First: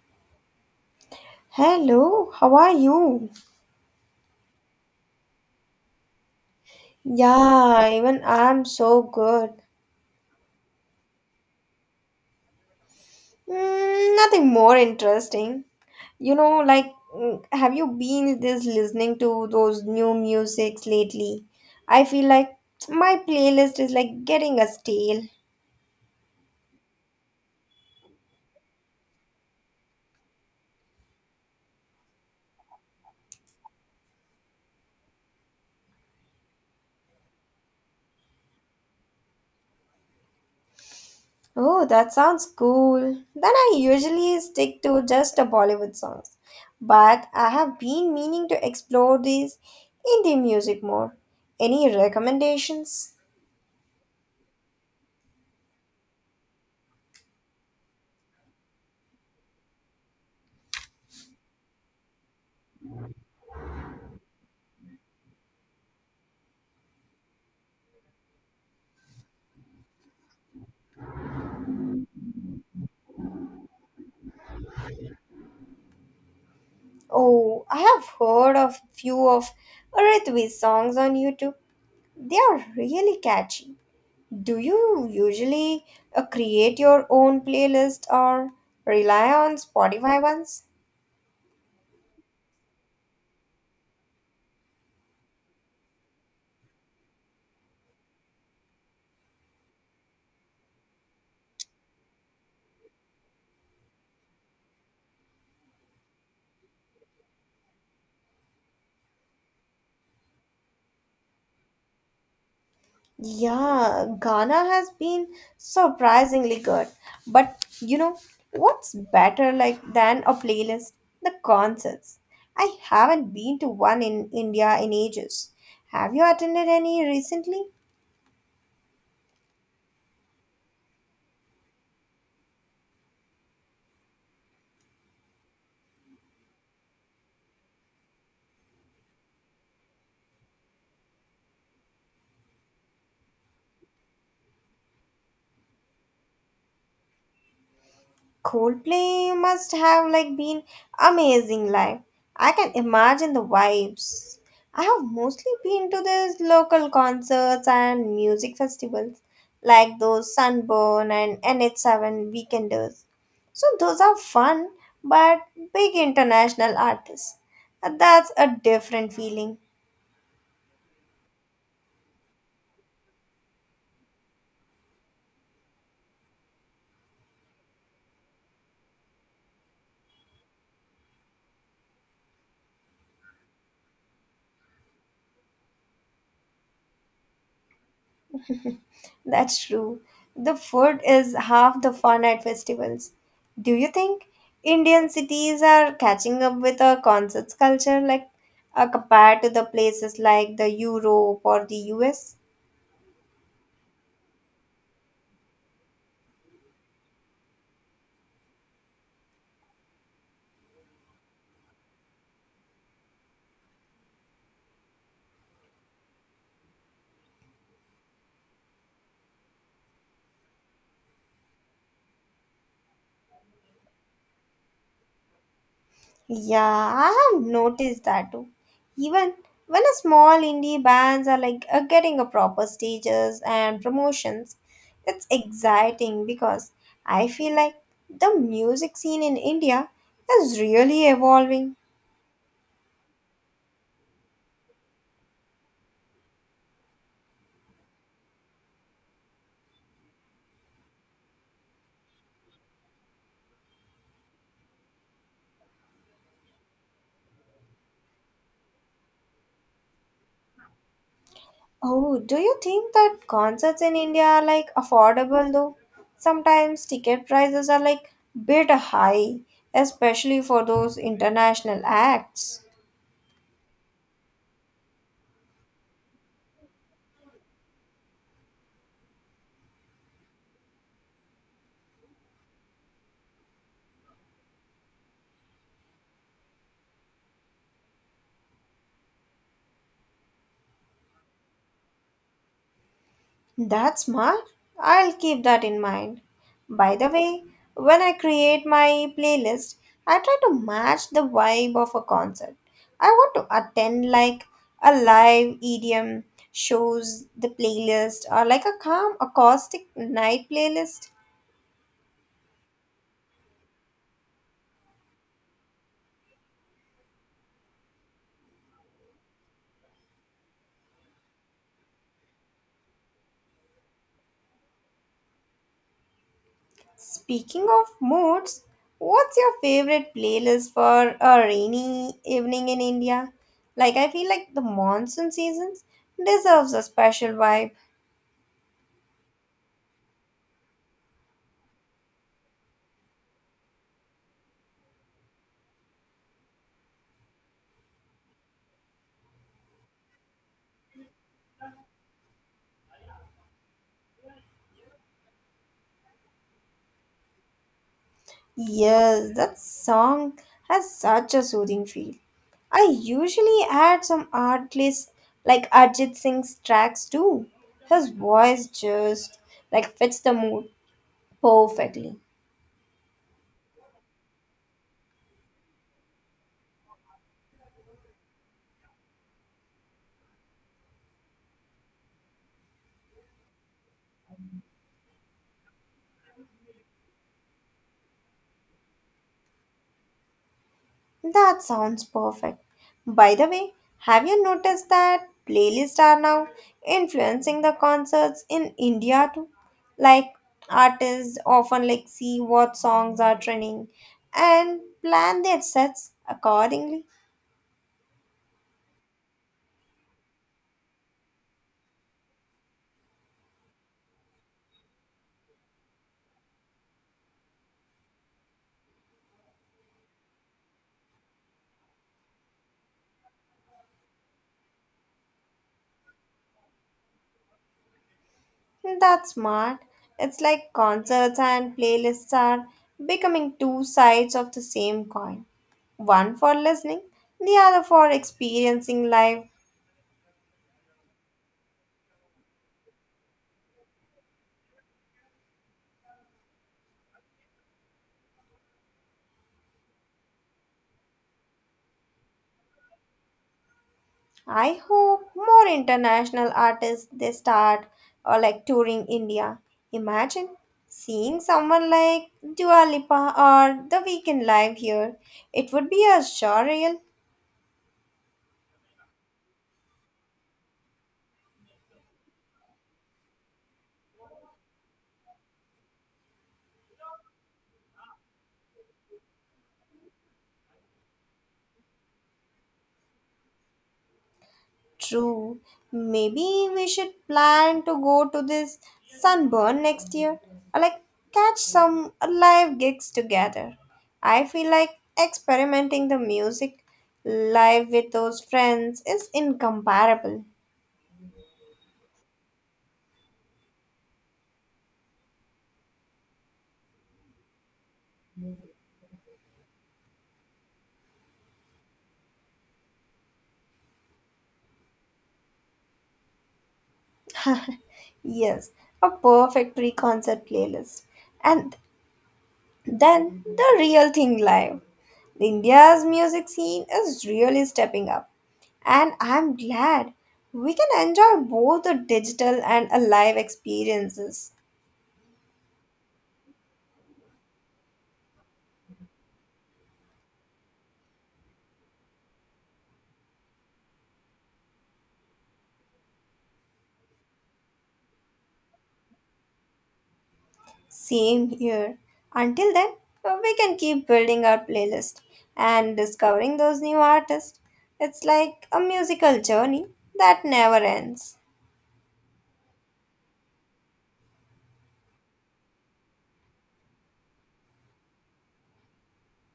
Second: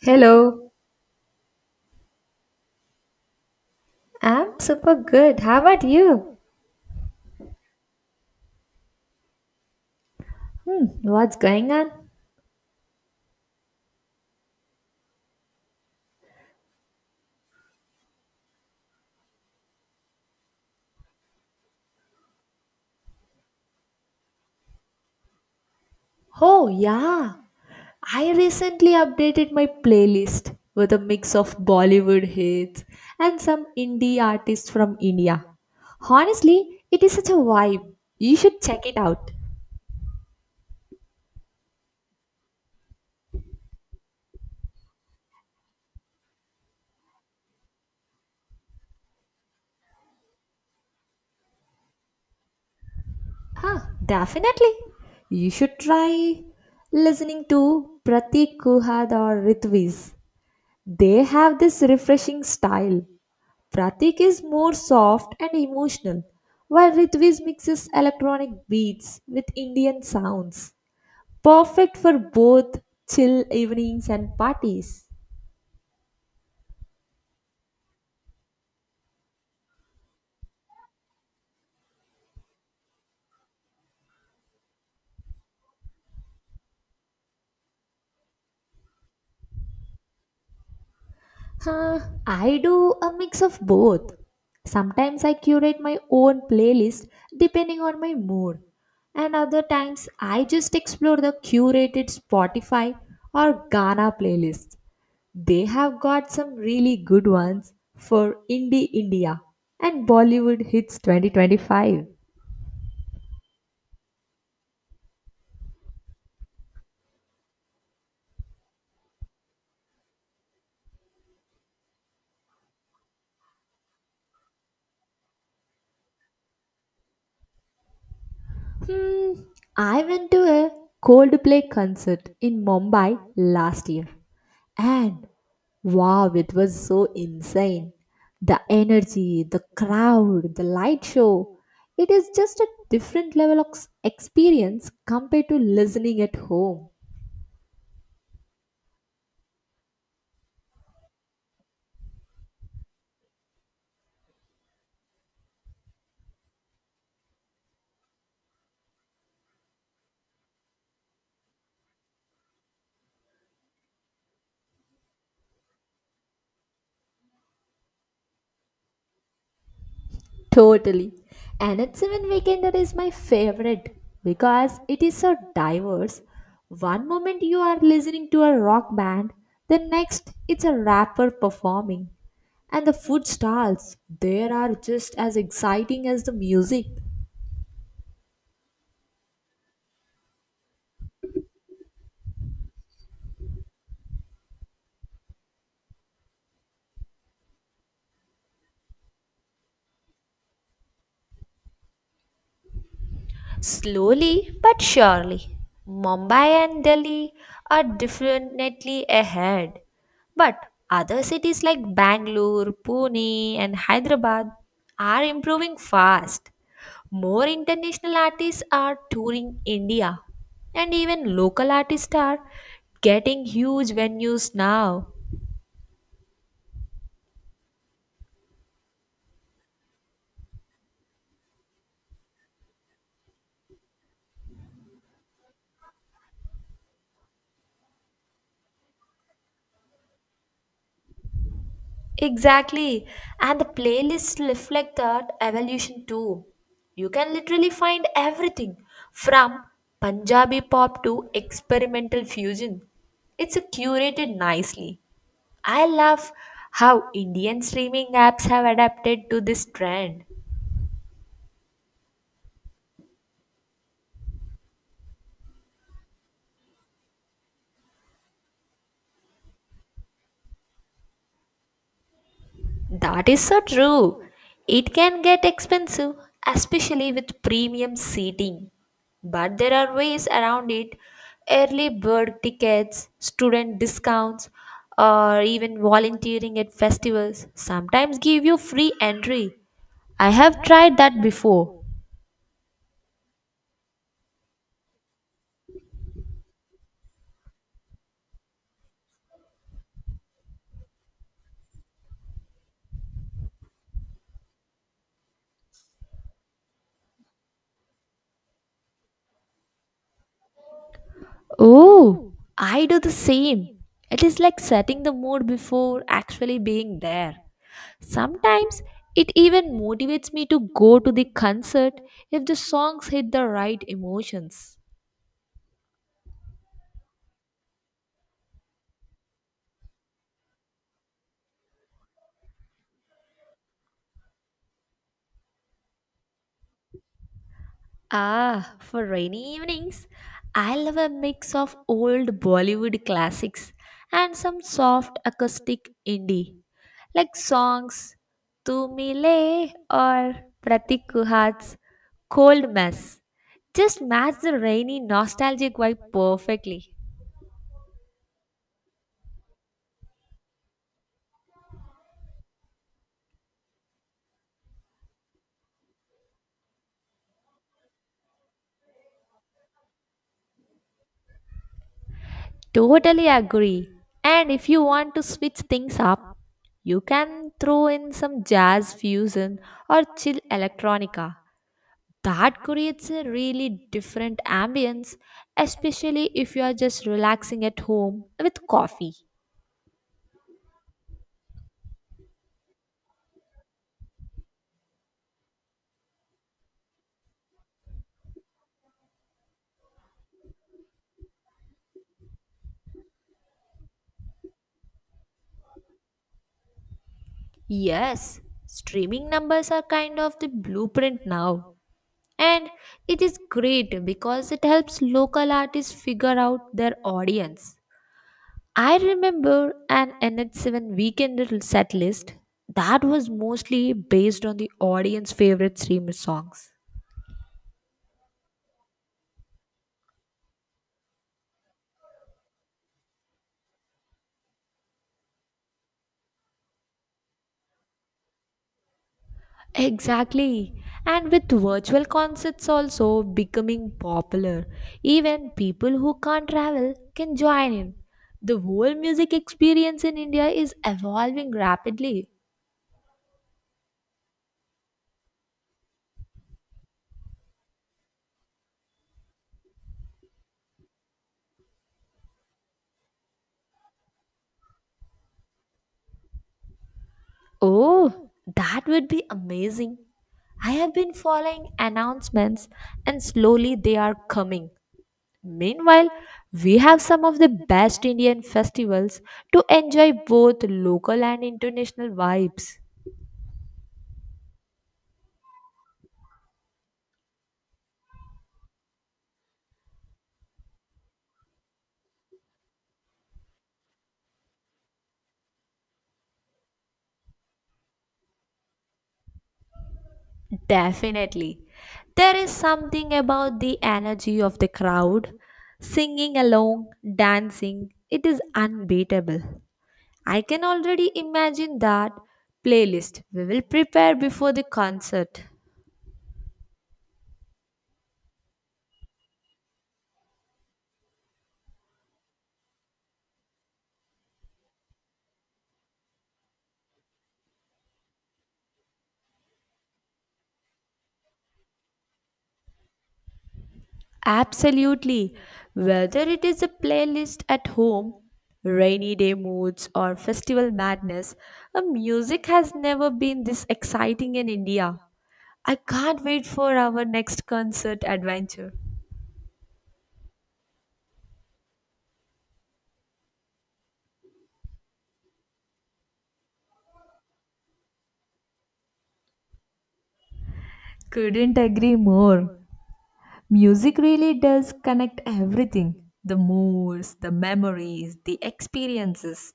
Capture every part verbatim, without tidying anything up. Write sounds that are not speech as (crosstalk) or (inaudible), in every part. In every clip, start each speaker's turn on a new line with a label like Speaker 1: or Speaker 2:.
Speaker 1: Hello,
Speaker 2: Hello, how are you?
Speaker 1: I'm super good. How about you?
Speaker 2: Yeah, even I'm so good.
Speaker 1: Hmm, what's going on?
Speaker 2: Mm, nothing more interesting. You know, like, mm, have you been this listening to those new musics lately? I feel like my playlist is like getting a stale.
Speaker 1: Oh, yeah. I recently updated my playlist with a mix of Bollywood hits and some indie artists from India. Honestly, it is such a vibe. You should check it out.
Speaker 2: Oh, that sounds cool. Then I usually stick to just the Bollywood songs. But I have been meaning to explore these indie music more. Any recommendations?
Speaker 1: Huh, definitely. You should try listening to Pratik Kuhad or Ritviz. They have this refreshing style. Pratik is more soft and emotional, while Ritviz mixes electronic beats with Indian sounds. Perfect for both chill evenings and parties.
Speaker 2: Oh, I have heard of few of Ritvi's songs on YouTube. They are really catchy. Do you usually uh, create your own playlist or rely on Spotify ones?
Speaker 1: Huh, I do a mix of both. Sometimes I curate my own playlist depending on my mood, and other times I just explore the curated Spotify or Ghana playlist. They have got some really good ones for Indie India and Bollywood Hits twenty twenty-five.
Speaker 2: Yeah, Ghana has been surprisingly good. But you know, what's better like than a playlist? The concerts. I haven't been to one in India in ages. Have you attended any recently?
Speaker 1: Hmm, I went to a Coldplay concert in Mumbai last year and wow, it was so insane. The energy, the crowd, the light show. It is just a different level of s- experience compared to listening at home.
Speaker 2: Coldplay must have like been amazing live. I can imagine the vibes. I have mostly been to these local concerts and music festivals like those Sunburn and N H seven Weekenders. So those are fun but big international artists. That's a different feeling.
Speaker 1: Totally. And Anatsevan Weekender is my favorite because it is so diverse. One moment you are listening to a rock band, the next it's a rapper performing. And the food stalls, there are just as exciting as the music.
Speaker 2: That's true. The food is half the fun at festivals. Do you think Indian cities are catching up with a concerts culture like uh, compared to the places like the Europe or the U S?
Speaker 1: Slowly but surely, Mumbai and Delhi are definitely ahead. But other cities like Bangalore, Pune, and Hyderabad are improving fast. More international artists are touring India, and even local artists are getting huge venues now.
Speaker 2: Yeah, I have noticed that too. Even when a small indie bands are like uh, getting a proper stages and promotions, it's exciting because I feel like the music scene in India is really evolving.
Speaker 1: Exactly. And the playlists reflect that evolution too. You can literally find everything from Punjabi pop to experimental fusion. It's a curated nicely. I love how Indian streaming apps have adapted to this trend.
Speaker 2: Oh, do you think that concerts in India are like affordable though? Sometimes ticket prices are like bit high, especially for those international acts.
Speaker 1: That is so true. It can get expensive, especially with premium seating. But there are ways around it: early bird tickets, student discounts, or even volunteering at festivals sometimes give you free entry. I have tried that before.
Speaker 2: That's smart. I'll keep that in mind. By the way, when I create my playlist, I try to match the vibe of a concert. I want to attend like a live E D M shows the playlist or like a calm acoustic night playlist.
Speaker 1: Oh, I do the same. It is like setting the mood before actually being there. Sometimes it even motivates me to go to the concert if the songs hit the right emotions.
Speaker 2: Speaking of moods, what's your favorite playlist for a rainy evening in India? Like, I feel like the monsoon seasons deserves a special vibe.
Speaker 1: Ah, for rainy evenings, I love a mix of old Bollywood classics and some soft acoustic indie, like songs Tu Mile or Pratik Kuhad's Cold Mess. Just match the rainy nostalgic vibe perfectly.
Speaker 2: Yes, that song has such a soothing feel. I usually add some artists like Arjit Singh's tracks too. His voice just like fits the mood perfectly.
Speaker 1: Totally agree. And if you want to switch things up, you can throw in some jazz fusion or chill electronica. That creates a really different ambience, especially if you are just relaxing at home with coffee.
Speaker 2: That sounds perfect. By the way, have you noticed that playlists are now influencing the concerts in India too? Like artists often like see what songs are trending and plan their sets accordingly.
Speaker 1: Yes, streaming numbers are kind of the blueprint now. And it is great because it helps local artists figure out their audience. I remember an N H seven weekend set list that was mostly based on the audience favorite streamer songs.
Speaker 2: That's smart. It's like concerts and playlists are becoming two sides of the same coin. One for listening, the other for experiencing live.
Speaker 1: Exactly. And with virtual concerts also becoming popular, even people who can't travel can join in. The whole music experience in India is evolving rapidly.
Speaker 2: I hope more international artists they start or like touring India. Imagine seeing someone like Dua Lipa or The Weeknd live here. It would be a surreal.
Speaker 1: Oh, that would be amazing. I have been following announcements and slowly they are coming. Meanwhile, we have some of the best Indian festivals to enjoy both local and international vibes.
Speaker 2: True. Maybe we should plan to go to this sunburn next year or like catch some live gigs together. I feel like experimenting the music live with those friends is incomparable.
Speaker 1: Definitely. There is something about the energy of the crowd. Singing along, dancing, it is unbeatable. I can already imagine that playlist we will prepare before the concert.
Speaker 2: (laughs) Yes, a perfect pre concert playlist. And then the real thing live. India's music scene is really stepping up. And I'm glad we can enjoy both the digital and a live experiences.
Speaker 1: Absolutely. Whether it is a playlist at home, rainy day moods, or festival madness, a music has never been this exciting in India. I can't wait for our next concert adventure.
Speaker 2: Same here. Until then, we can keep building our playlist and discovering those new artists. It's like a musical journey that never ends.
Speaker 1: Couldn't agree more. Music really does connect everything: the moods, the memories, the experiences.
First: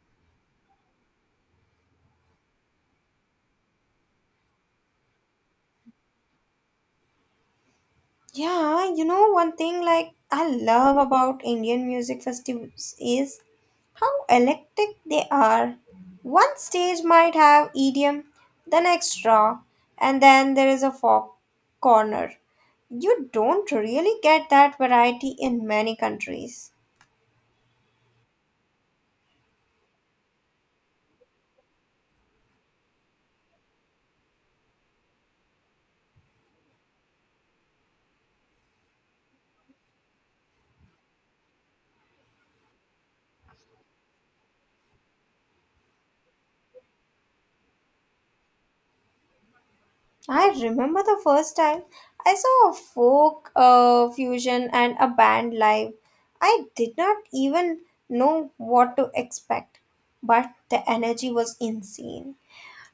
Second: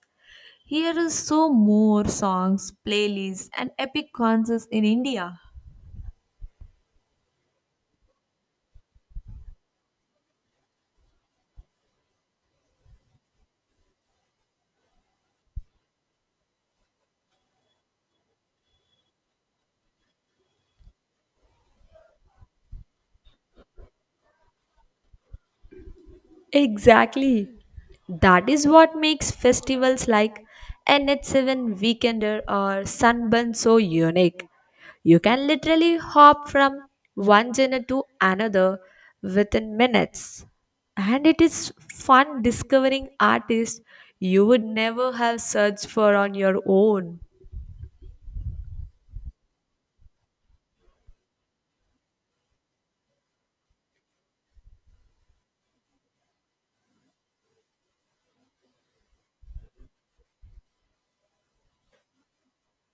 Speaker 1: Here is so more songs, playlists, and epic concerts in India.
Speaker 2: Yeah, you know, one thing like I love about Indian music festivals is how electric they are. One stage might have E D M, the next rock, and then there is a folk corner. You don't really get that variety in many countries.
Speaker 1: Exactly. That is what makes festivals like N H seven Weekender or Sunburn so unique. You can literally hop from one genre to another within minutes. And it is fun discovering artists you would never have searched for on your own.
Speaker 2: I remember the first time I saw a folk uh, fusion and a band live. I did not even know what to expect, but the energy was insane.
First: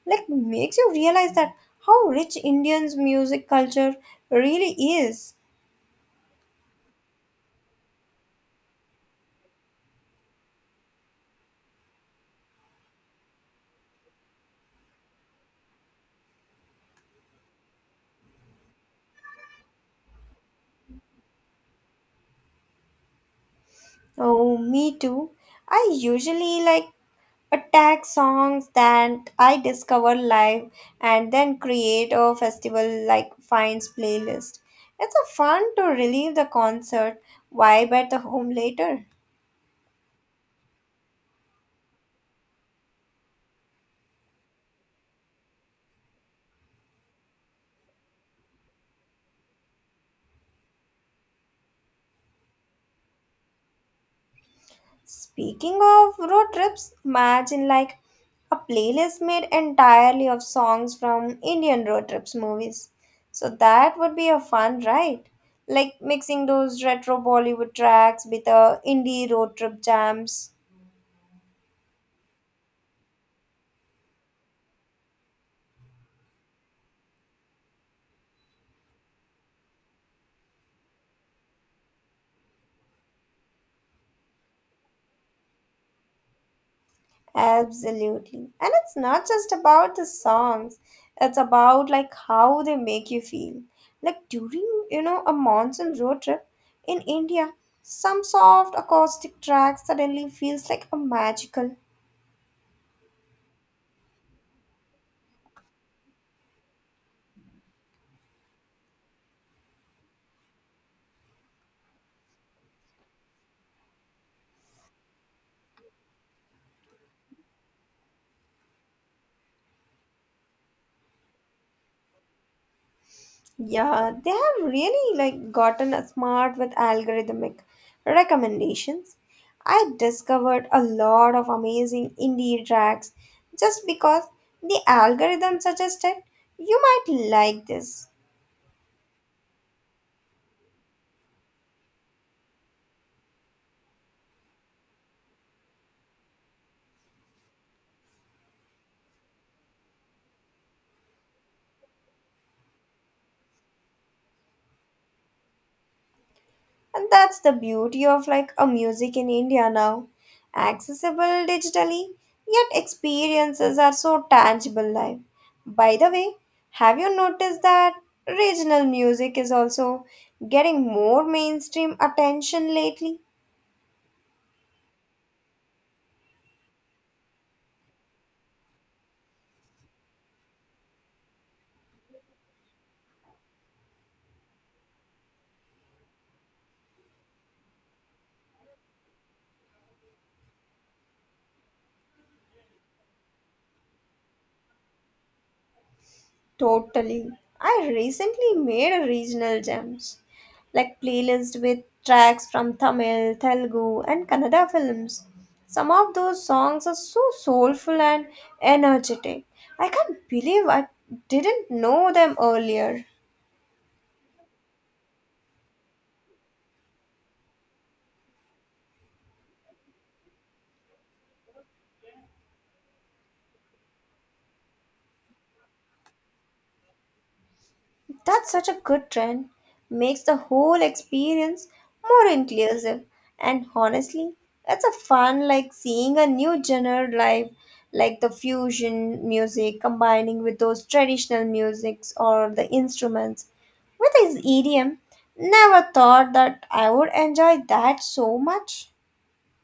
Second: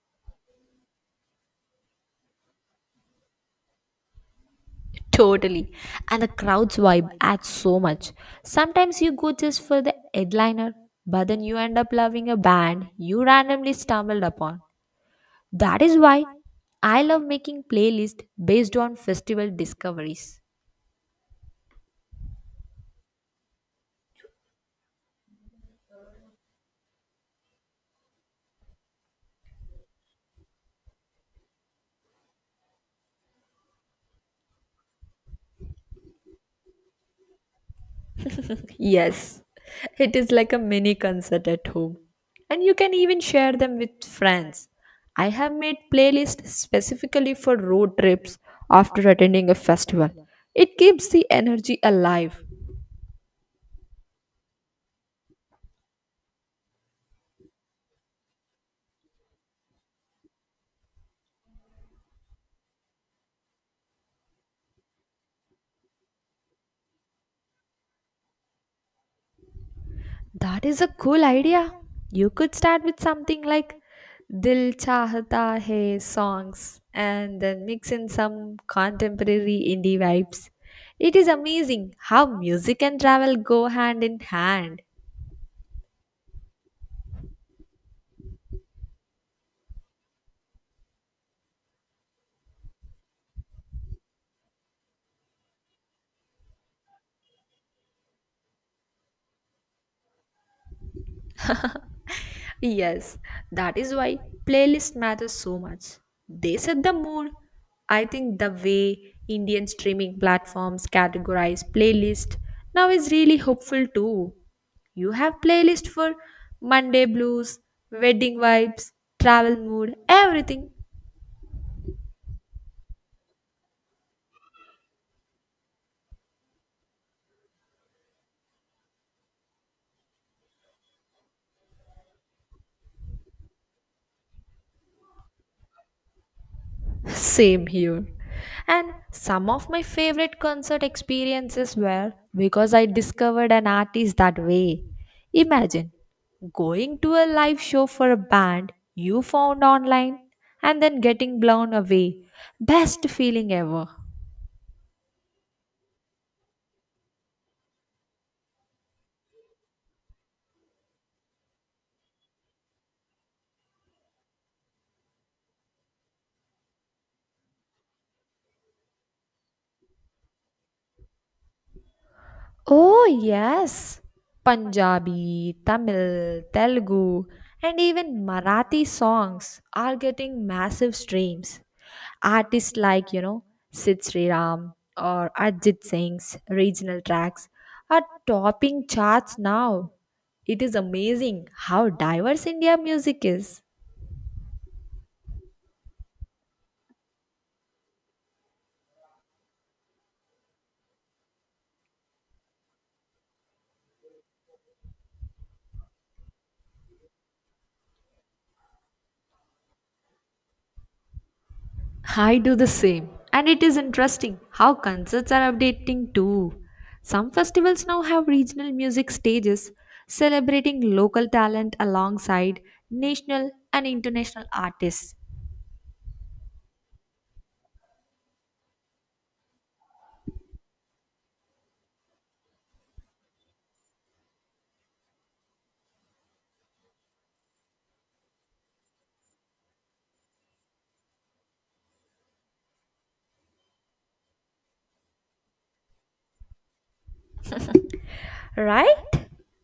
Speaker 2: Like makes you realize that how rich Indians music culture really is.
Speaker 1: Totally. And the crowd's vibe adds so much. Sometimes you go just for the headliner, but then you end up loving a band you randomly stumbled upon. That is why I love making playlists based on festival discoveries.
Speaker 2: Oh, me too. I usually like attack songs that I discover live and then create a festival like finds playlist. It's a fun to relive the concert vibe at the home later.
Speaker 1: Yes, it is like a mini concert at home. And you can even share them with friends. I have made playlists specifically for road trips after attending a festival. It keeps the energy alive.
Speaker 2: Speaking of road trips, imagine like a playlist made entirely of songs from Indian road trips movies. So that would be a fun ride. Like mixing those retro Bollywood tracks with the indie road trip jams.
Speaker 1: That is a cool idea. You could start with something like Dil Chahta Hai songs and then mix in some contemporary indie vibes. It is amazing how music and travel go hand in hand.
Speaker 2: Absolutely. And it's not just about the songs. It's about like how they make you feel. Like during, you know, a monsoon road trip in India, some soft acoustic tracks suddenly feels like a magical.
Speaker 1: Yes, that is why playlist matters so much. They set the mood. I think the way Indian streaming platforms categorize playlist now is really hopeful too. You have playlist for Monday blues, wedding vibes, travel mood, everything.
Speaker 2: Yeah, they have really like gotten smart with algorithmic recommendations. I discovered a lot of amazing indie tracks just because the algorithm suggested you might like
Speaker 1: Same here.
Speaker 2: this.
Speaker 1: And some of my favorite concert experiences were because I discovered an artist that way. Imagine going to a live show for a band you found online and then getting blown away. Best feeling ever.
Speaker 2: And that's the beauty of like a music in India now. Accessible digitally, yet experiences are so tangible live. By the way, have you noticed that regional music is also getting more mainstream attention
Speaker 1: Oh,
Speaker 2: lately?
Speaker 1: yes. Punjabi, Tamil, Telugu, and even Marathi songs are getting massive streams. Artists like, you know, Sid Sriram or Ajit Singh's regional tracks are topping charts now. It is amazing how diverse India music is.
Speaker 2: Totally. I recently made a regional gems, like playlist with tracks from Tamil, Telugu, and Kannada films. Some of those songs are so soulful and energetic. I can't believe I didn't know them
Speaker 1: I do the
Speaker 2: earlier.
Speaker 1: same. And it is interesting how concerts are updating too. Some festivals now have regional music stages celebrating local talent alongside national and international artists.
Speaker 2: That's such a good trend. Makes the whole experience more inclusive. And honestly, it's a fun like seeing a new genre live, like the fusion music combining with those traditional musics or the instruments. With his idiom, never thought that I would enjoy that so much.
Speaker 1: Right?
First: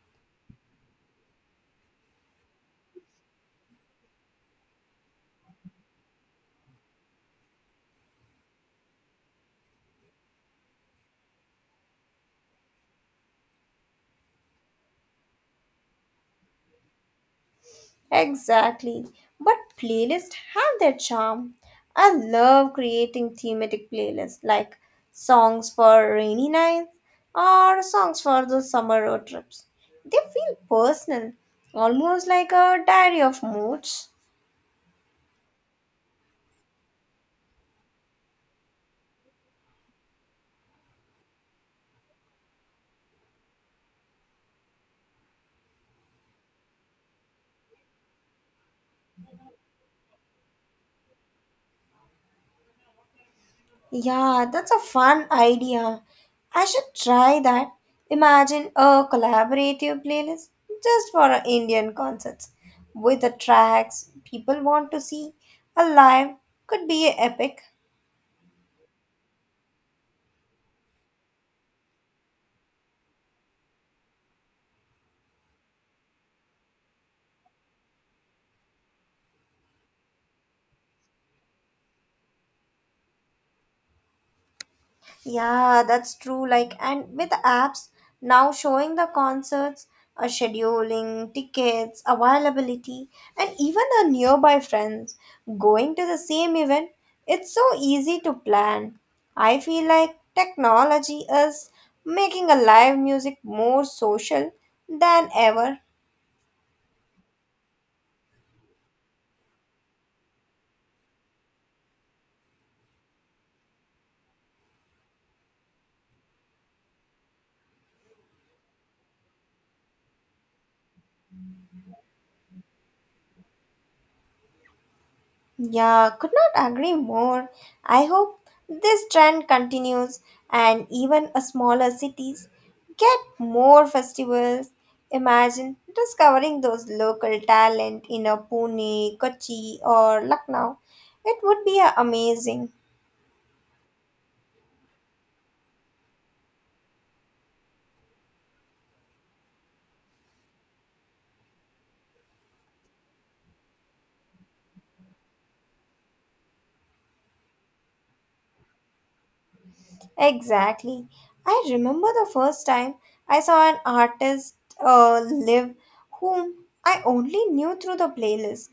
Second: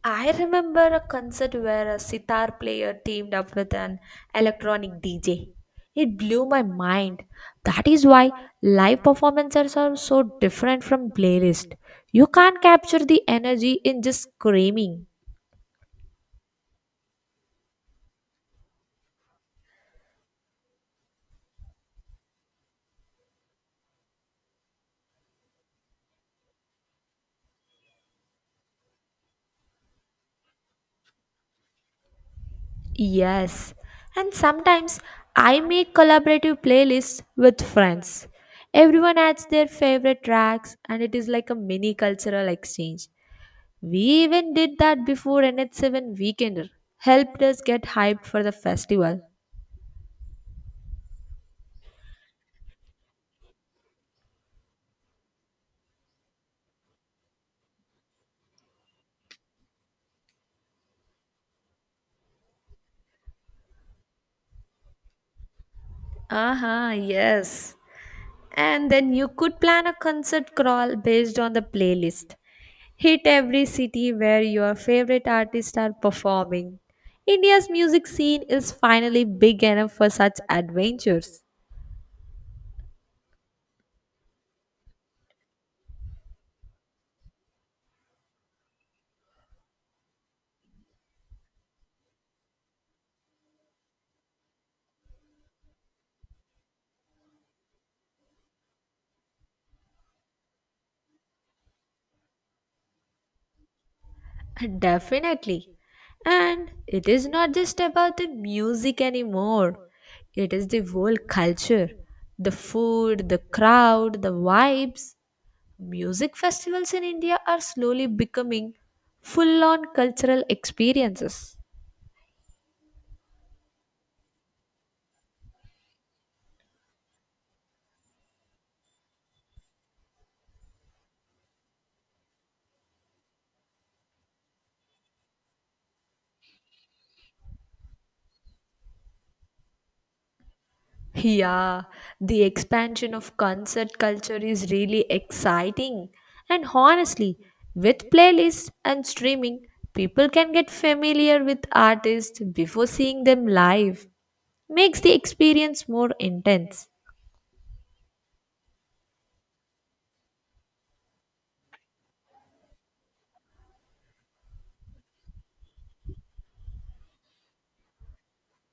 Speaker 1: I remember a concert where a sitar player teamed up with an electronic D J. It blew my mind. That is why live performances are so different from playlist. You can't capture the energy in just screaming.
Speaker 2: Exactly. But playlists have their charm. I love creating thematic playlists like songs for rainy nights or songs for the summer road trips. They feel personal, almost like a diary of
Speaker 1: Yes,
Speaker 2: moods.
Speaker 1: and sometimes I make collaborative playlists with friends. Everyone adds their favorite tracks, and it is like a mini cultural exchange. We even did that before N H seven Weekender, helped us get hyped for the festival.
Speaker 2: Yeah, that's a fun idea. I should try that. Imagine a collaborative playlist just for our Indian concerts with the tracks people want to see. A live could
Speaker 1: Aha,
Speaker 2: be epic.
Speaker 1: yes. And then you could plan a concert crawl based on the playlist. Hit every city where your favorite artists are performing. India's music scene is finally big enough for such adventures.
Speaker 2: Yeah, that's true. Like, and with apps now showing the concerts, uh, scheduling, tickets, availability, and even the nearby friends going to the same event, it's so easy to plan. I feel like technology is making a live music more social than
Speaker 1: Definitely.
Speaker 2: ever.
Speaker 1: And it is not just about the music anymore, it is the whole culture: the food, the crowd, the vibes. Music festivals in India are slowly becoming full on cultural experiences.
Speaker 2: Yeah, could not agree more. I hope this trend continues and even a smaller cities get more festivals. Imagine discovering those local talent in a Pune, Kochi or Lucknow. It would be
Speaker 1: Yeah,
Speaker 2: uh,
Speaker 1: the
Speaker 2: amazing.
Speaker 1: expansion of concert culture is really exciting. And honestly, with playlists and streaming, people can get familiar with artists before seeing them live. Makes the experience more intense.
Speaker 2: Exactly. I remember the first time I saw an artist uh, live whom I only knew through the playlist.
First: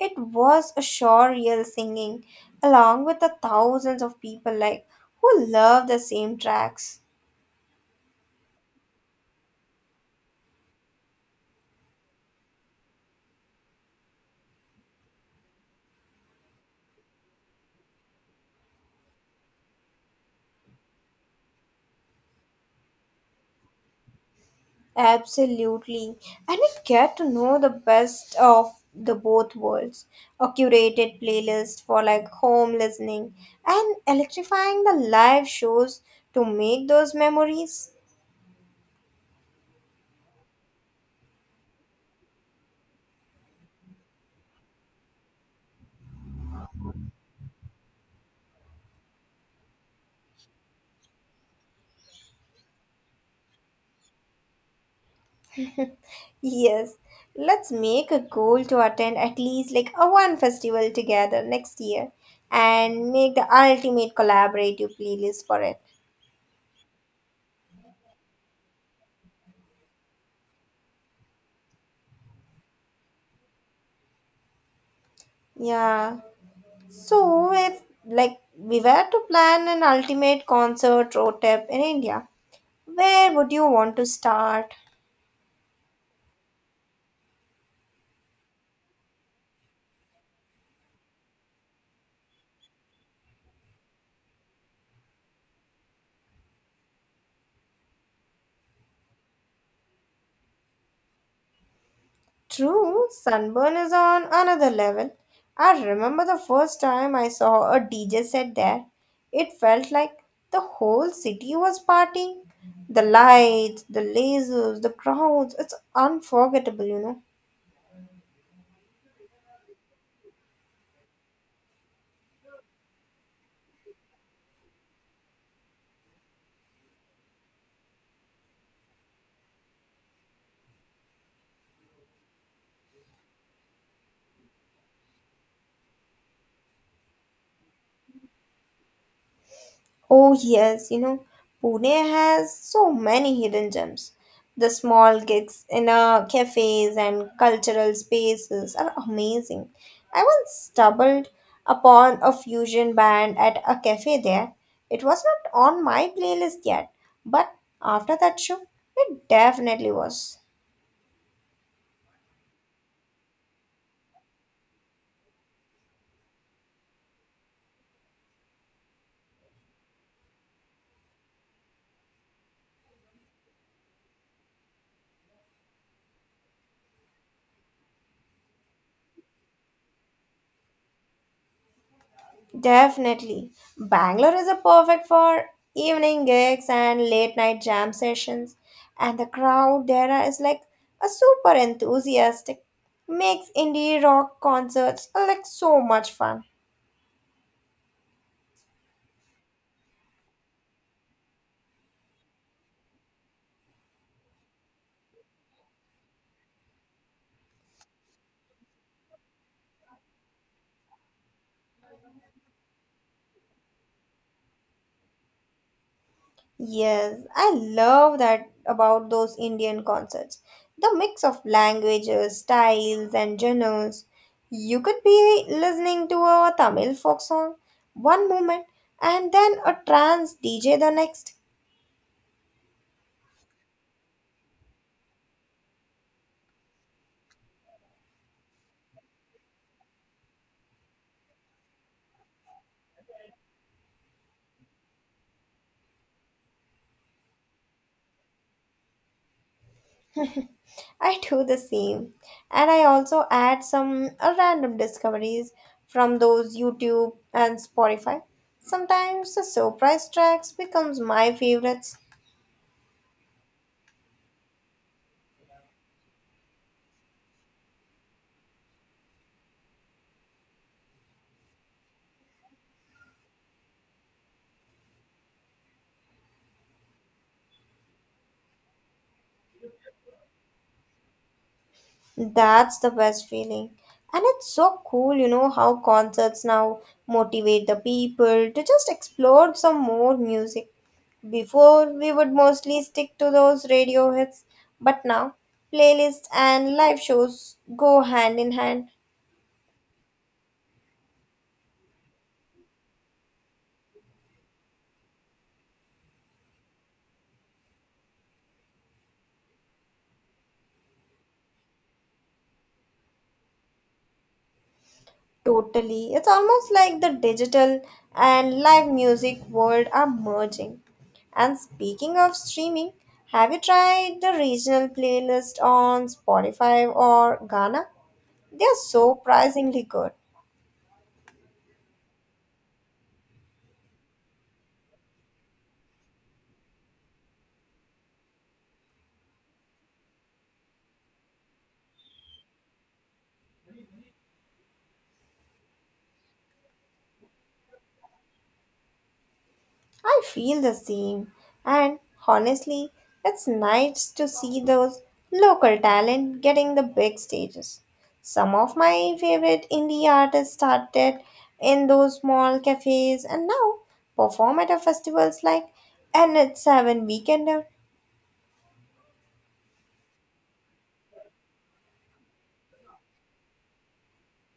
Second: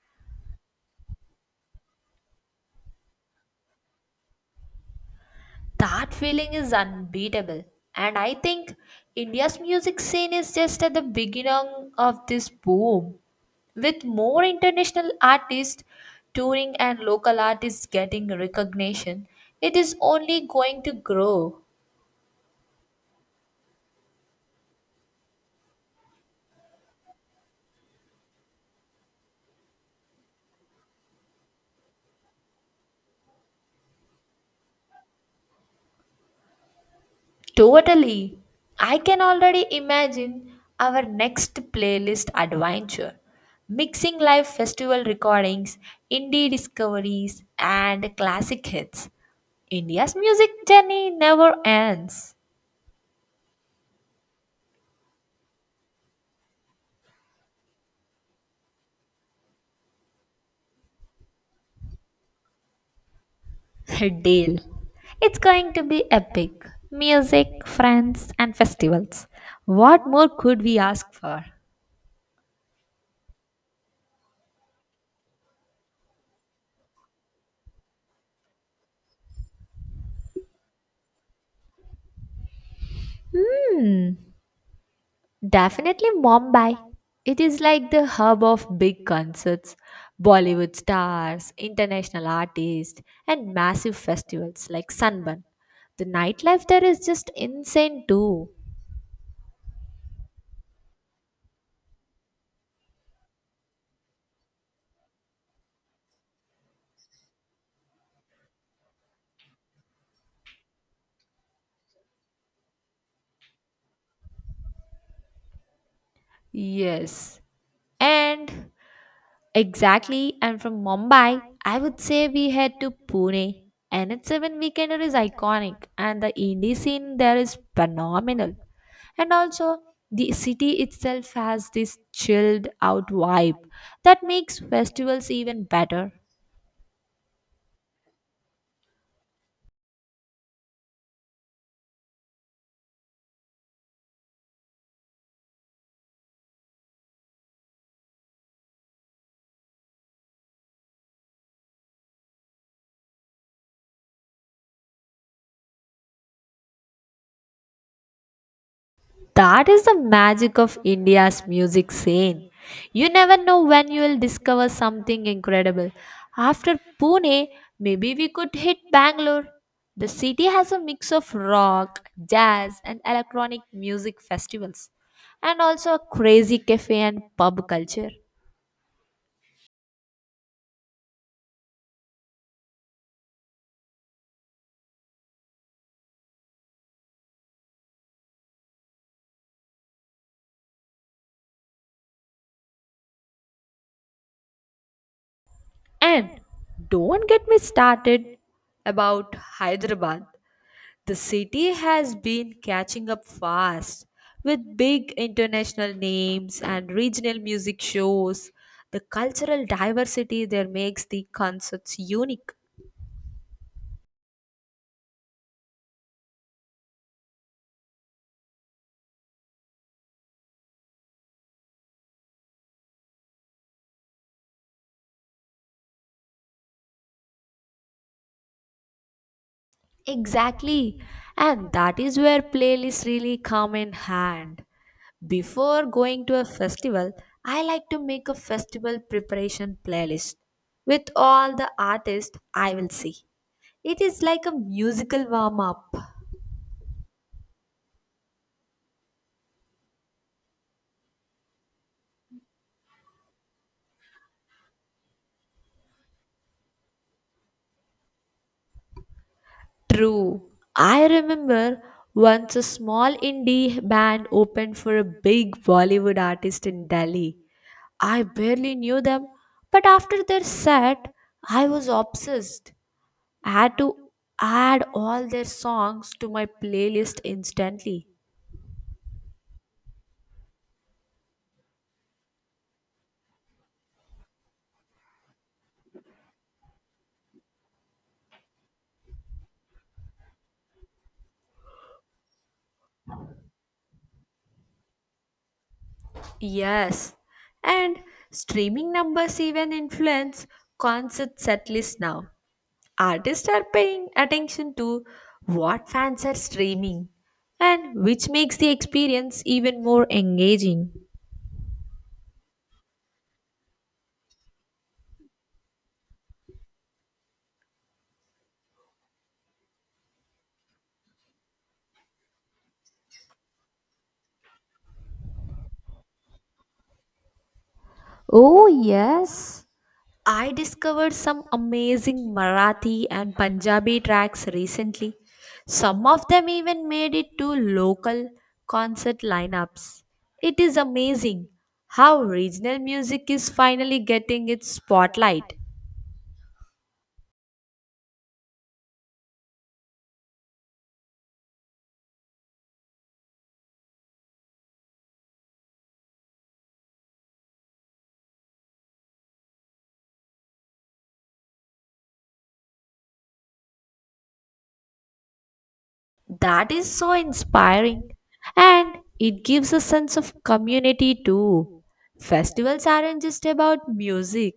Speaker 2: It was a sure real singing along with the thousands of people like who love the
Speaker 1: That
Speaker 2: same
Speaker 1: feeling is
Speaker 2: tracks.
Speaker 1: unbeatable. And I think India's music scene is just at the beginning of this boom, with more international artists touring and local artists getting recognition. It is only going to grow.
Speaker 2: Absolutely. And I get to know the best of the both worlds. A curated playlist for like home listening and electrifying the live shows to make those memories.
Speaker 1: Totally. I can already imagine our next playlist adventure, mixing live festival recordings, indie discoveries, and classic hits. India's music journey never ends.
Speaker 2: Yes, let's make a goal to attend at least like a one festival together next year and make the ultimate
Speaker 1: (laughs) Deal.
Speaker 2: collaborative
Speaker 1: It's
Speaker 2: playlist for
Speaker 1: going
Speaker 2: it.
Speaker 1: to be epic. Music, friends, and festivals. What more could we ask for?
Speaker 2: Yeah. So if like we were to plan an ultimate concert road trip in India, where would you want to
Speaker 1: Hmm.
Speaker 2: start?
Speaker 1: Definitely Mumbai. It is like the hub of big concerts, Bollywood stars, international artists, and massive festivals like Sunburn. The nightlife there is just insane too.
Speaker 2: True, sunburn is on another level. I remember the first time I saw a D J set there. It felt like the whole city was partying. The lights, the lasers, the crowds, it's unforgettable, you know.
Speaker 1: Yes. And Exactly. And from Mumbai, I would say we head to Pune. N H seven Weekender is iconic, and the indie scene there is phenomenal. And also, the city itself has this chilled out vibe that makes festivals even better.
Speaker 2: Oh, yes, you know, Pune has so many hidden gems. The small gigs in uh, cafes and cultural spaces are amazing. I once stumbled upon a fusion band at a cafe there. It was not on my playlist yet, but after that show, it
Speaker 1: That is
Speaker 2: definitely
Speaker 1: the
Speaker 2: was.
Speaker 1: magic of India's music scene. You never know when you will discover something incredible. After Pune, maybe we could hit Bangalore. The city has a mix of rock, jazz, and electronic music festivals, and also a crazy cafe and pub culture.
Speaker 2: Definitely. Bangalore is a perfect for evening gigs and late night jam sessions, and the crowd there is like a super enthusiastic. Makes indie rock concerts like so much
Speaker 1: And
Speaker 2: fun.
Speaker 1: don't get me started about Hyderabad. The city has been catching up fast with big international names and regional music shows. The cultural diversity there makes the concerts unique.
Speaker 2: Yes, I love that about those Indian concerts. The mix of languages, styles, and genres. You could be listening to a Tamil folk song one moment and then a trance D J the
Speaker 1: Exactly.
Speaker 2: next.
Speaker 1: And that is where playlists really come in hand. Before going to a festival, I like to make a festival preparation playlist with all the artists I will see. It is like a musical warm up.
Speaker 2: I do the same. And I also add some uh, random discoveries from those YouTube and Spotify. Sometimes the surprise
Speaker 1: True.
Speaker 2: tracks becomes
Speaker 1: I
Speaker 2: my
Speaker 1: remember
Speaker 2: favorites.
Speaker 1: once a small indie band opened for a big Bollywood artist in Delhi. I barely knew them, but after their set, I was obsessed. I had to add all their songs to my playlist instantly.
Speaker 2: That's the best feeling. And it's so cool, you know, how concerts now motivate the people to just explore some more music. Before, we would mostly stick to those radio hits, but now playlists and live
Speaker 1: Yes,
Speaker 2: shows
Speaker 1: and
Speaker 2: go hand in hand.
Speaker 1: streaming numbers even influence concert setlists now. Artists are paying attention to what fans are streaming, and which makes the experience even more engaging.
Speaker 2: Totally. It's almost like the digital and live music world are merging. And speaking of streaming, have you tried the regional playlist on Spotify or Ghana? They
Speaker 1: Oh,
Speaker 2: are
Speaker 1: yes.
Speaker 2: surprisingly good.
Speaker 1: I discovered some amazing Marathi and Punjabi tracks recently. Some of them even made it to local concert lineups. It is amazing how regional music is finally getting its spotlight.
Speaker 2: I feel the same. And honestly, it's nice to see those local talent getting the big stages. Some of my favorite indie artists started in those small cafes and now perform at a festivals like
Speaker 1: That is
Speaker 2: N seven
Speaker 1: so
Speaker 2: Weekender.
Speaker 1: inspiring. And it gives a sense of community too. Festivals aren't just about music,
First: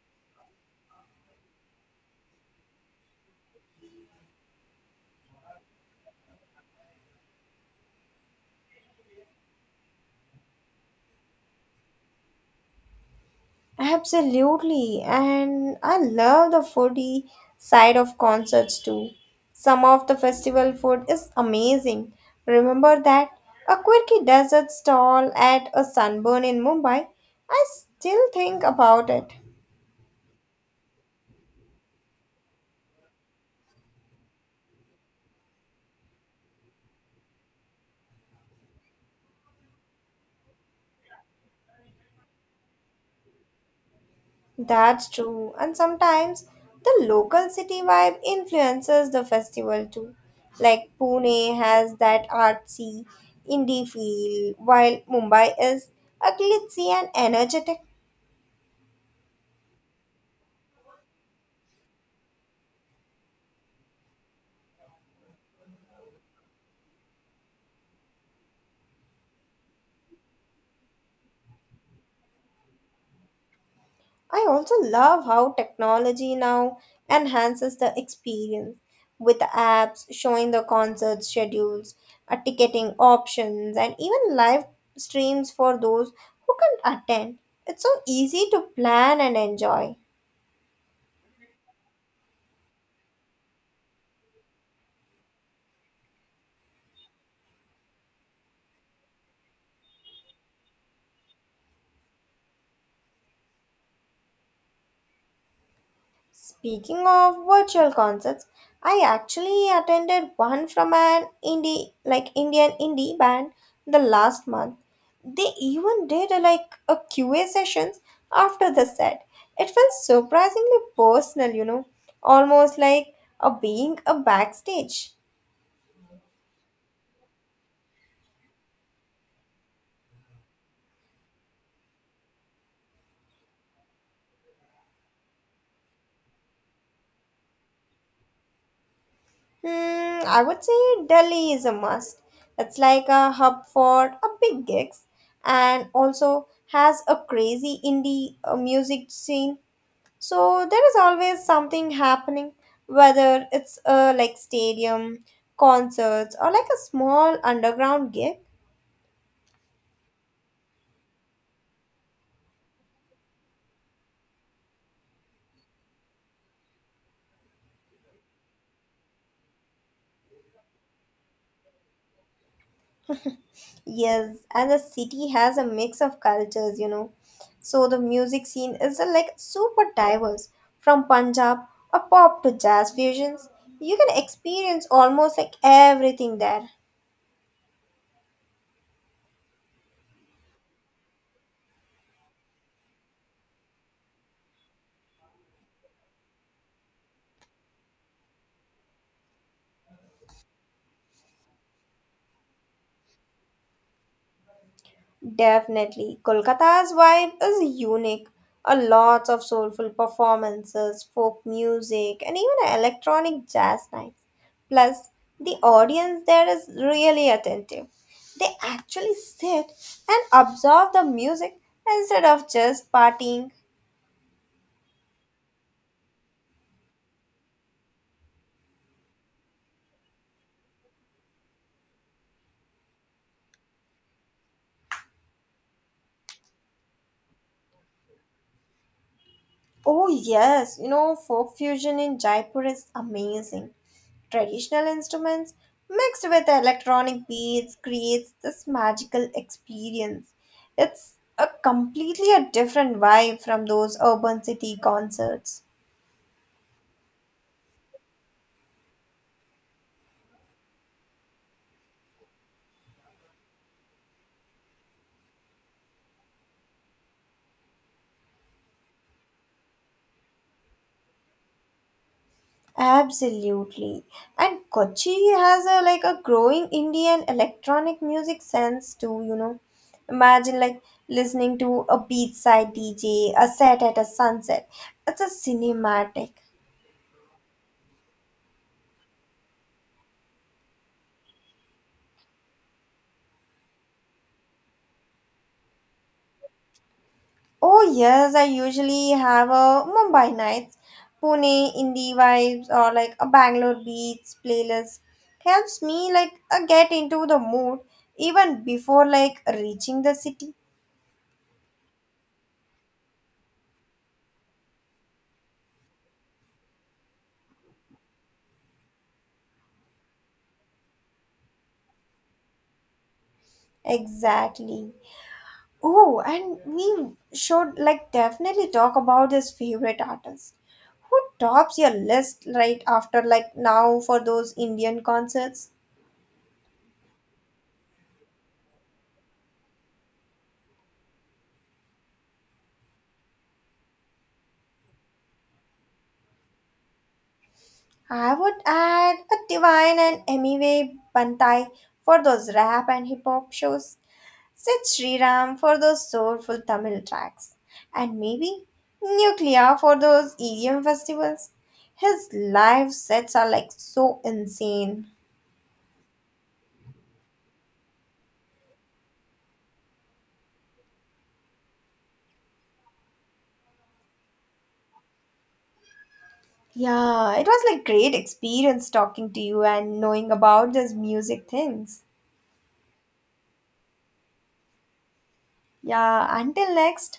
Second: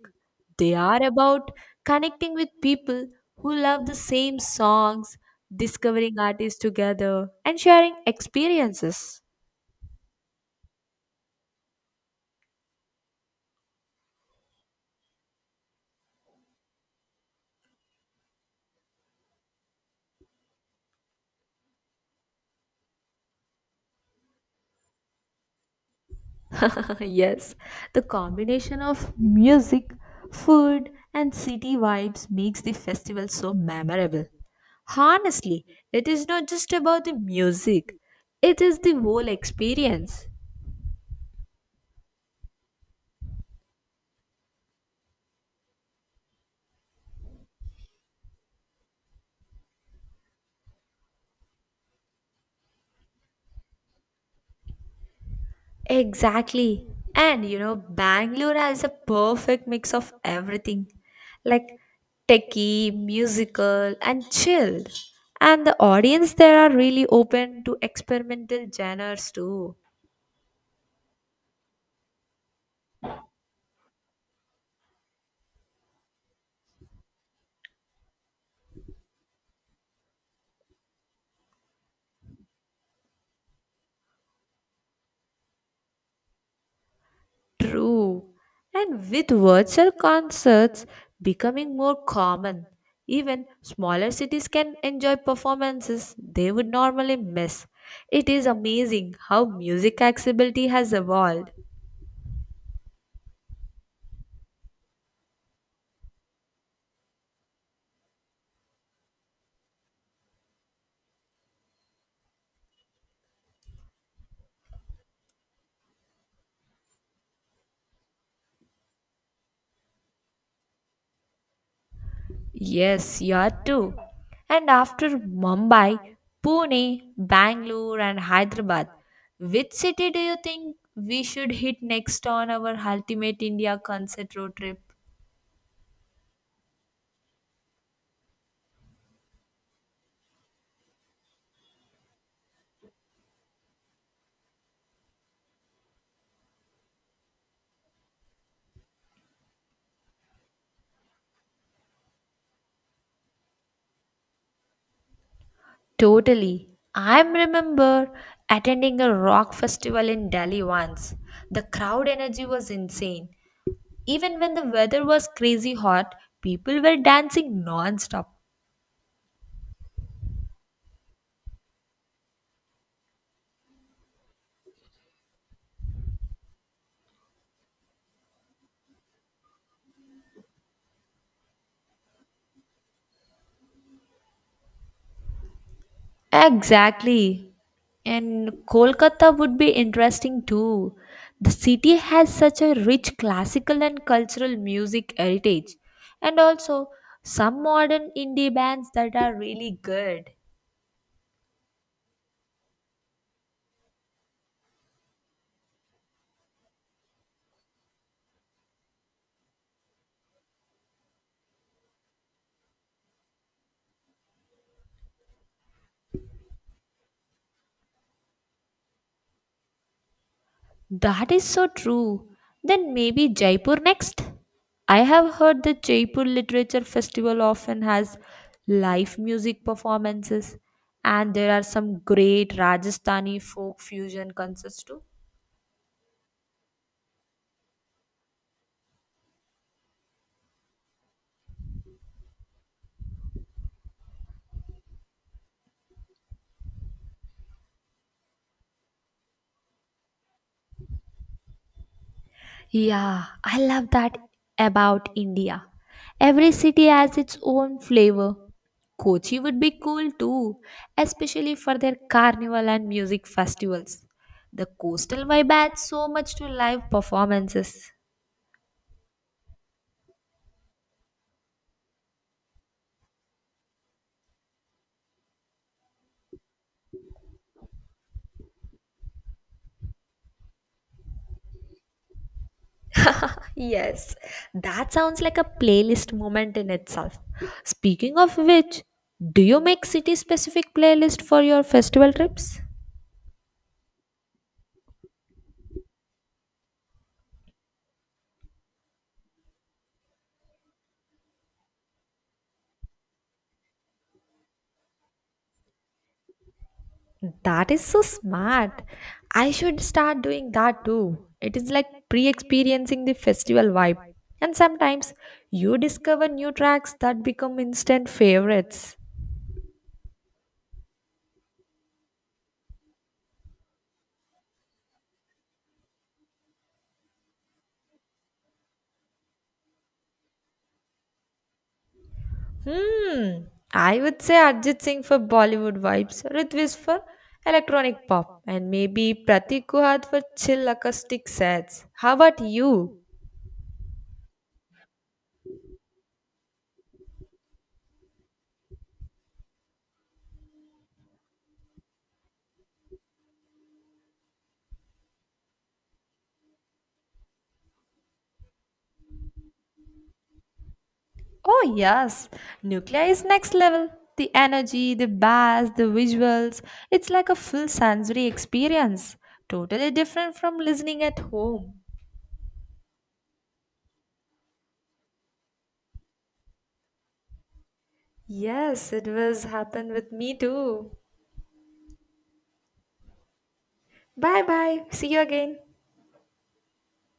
Speaker 1: they are about connecting with people who love the same songs, discovering artists together, and sharing experiences.
Speaker 2: Absolutely, and I love the foodie side of concerts too. Some of the festival food is amazing. Remember that? A quirky desert stall at a sunburn in
Speaker 1: (laughs)
Speaker 2: Mumbai.
Speaker 1: Yes,
Speaker 2: I
Speaker 1: the
Speaker 2: still think
Speaker 1: combination
Speaker 2: about
Speaker 1: of
Speaker 2: it.
Speaker 1: music, food, and city vibes makes the festival so memorable. Honestly, it is not just about the music, it is the whole experience.
Speaker 2: That's true, and sometimes the local city vibe influences the festival too. Like Pune has that artsy indie feel, while Mumbai is a
Speaker 1: Exactly.
Speaker 2: glitzy and
Speaker 1: And you know,
Speaker 2: energetic.
Speaker 1: Bangalore has a perfect mix of everything, like techie, musical, and chilled. And the audience there are really open to experimental genres too.
Speaker 2: I also love how technology now enhances the experience with apps showing the concert schedules, uh, ticketing options, and even live streams for those who can't attend. It's so
Speaker 1: True.
Speaker 2: easy to
Speaker 1: And
Speaker 2: plan
Speaker 1: with
Speaker 2: and
Speaker 1: virtual
Speaker 2: enjoy.
Speaker 1: concerts becoming more common, even smaller cities can enjoy performances they would normally miss. It is amazing how music accessibility has evolved.
Speaker 2: Speaking of virtual concerts, I actually attended one from an indie like Indian indie band the last month. They even did a, like a Q A sessions after the set. It felt surprisingly personal, you know, almost like
Speaker 1: Yes, you
Speaker 2: a
Speaker 1: are too.
Speaker 2: being a
Speaker 1: And after
Speaker 2: backstage.
Speaker 1: Mumbai, Pune, Bangalore, and Hyderabad, which city do you think we should hit next on our Ultimate India concert road trip?
Speaker 2: Hmm, I would say Delhi is a must. It's like a hub for a big gigs and also has a crazy indie uh, music scene. So there is always something happening, whether it's uh, like stadium, concerts, or
Speaker 1: Totally.
Speaker 2: like a
Speaker 1: I
Speaker 2: small underground
Speaker 1: remember
Speaker 2: gig.
Speaker 1: attending a rock festival in Delhi once. The crowd energy was insane. Even when the weather was crazy hot, people were dancing non-stop.
Speaker 2: Yes, and the city has a mix of cultures, you know. So the music scene is uh, like super diverse, from Punjab or pop to jazz fusions. You can experience almost like everything there.
Speaker 1: Exactly. And Kolkata would be interesting too. The city has such a rich classical and cultural music heritage, and also some modern indie bands that are really good.
Speaker 2: Definitely. Kolkata's vibe is unique. A lot of soulful performances, folk music, and even electronic jazz nights. Plus, the audience there is really attentive. They actually sit and absorb the
Speaker 1: That is
Speaker 2: music
Speaker 1: so
Speaker 2: instead
Speaker 1: true.
Speaker 2: of just
Speaker 1: Then maybe
Speaker 2: partying.
Speaker 1: Jaipur next? I have heard the Jaipur Literature Festival often has live music performances, and there are some great Rajasthani folk fusion concerts too.
Speaker 2: Oh, yes, you know, folk fusion in Jaipur is amazing. Traditional instruments mixed with electronic beats creates this magical experience. It's a completely a different
Speaker 1: Yeah,
Speaker 2: vibe
Speaker 1: I
Speaker 2: from
Speaker 1: love
Speaker 2: those
Speaker 1: that
Speaker 2: urban city
Speaker 1: about
Speaker 2: concerts.
Speaker 1: India. Every city has its own flavor. Kochi would be cool too, especially for their carnival and music festivals. The coastal vibe adds so much to live performances.
Speaker 2: Absolutely. And Kochi has a like a growing Indian electronic music sense too, you know. Imagine like listening to a beachside D J, a set at a
Speaker 1: Yes,
Speaker 2: sunset.
Speaker 1: that
Speaker 2: It's
Speaker 1: sounds
Speaker 2: a
Speaker 1: like a playlist
Speaker 2: cinematic.
Speaker 1: moment in itself. Speaking of which, do you make city specific playlist for your festival trips?
Speaker 2: Oh yes, I usually have a Mumbai nights, Pune indie vibes, or like a Bangalore beats playlist. Helps me like uh, get into the
Speaker 1: That
Speaker 2: mood
Speaker 1: is so
Speaker 2: even
Speaker 1: smart.
Speaker 2: before like
Speaker 1: I should
Speaker 2: reaching the
Speaker 1: start doing
Speaker 2: city.
Speaker 1: that too. It is like pre experiencing the festival vibe. And sometimes you discover new tracks that become instant favorites.
Speaker 2: Exactly. Oh, and we should like definitely talk about this favorite artist. Who tops your list right after
Speaker 1: Hmm.
Speaker 2: like
Speaker 1: I
Speaker 2: now for
Speaker 1: would say
Speaker 2: those
Speaker 1: Arjit Singh
Speaker 2: Indian
Speaker 1: for
Speaker 2: concerts?
Speaker 1: Bollywood vibes, Ritwik for electronic pop, and maybe Pratik Guhat for chill acoustic sets. How about you?
Speaker 2: I would add a Divine and Emiway Bantai for those rap and hip hop shows, Sid Sriram for those soulful Tamil tracks, and maybe Nuclear for those E D M festivals.
Speaker 1: Oh, yes.
Speaker 2: His live
Speaker 1: Nuclear is
Speaker 2: sets are
Speaker 1: next
Speaker 2: like
Speaker 1: level.
Speaker 2: so
Speaker 1: The energy, the
Speaker 2: insane.
Speaker 1: bass, the visuals. It's like a full sensory experience. Totally different from listening at home.
Speaker 2: Yeah, it was like great experience
Speaker 1: Yes, it
Speaker 2: talking to
Speaker 1: was
Speaker 2: you
Speaker 1: happened
Speaker 2: and
Speaker 1: with
Speaker 2: knowing
Speaker 1: me
Speaker 2: about
Speaker 1: too.
Speaker 2: these music things.
Speaker 1: Bye bye. See you again.
Speaker 2: Yeah, until next,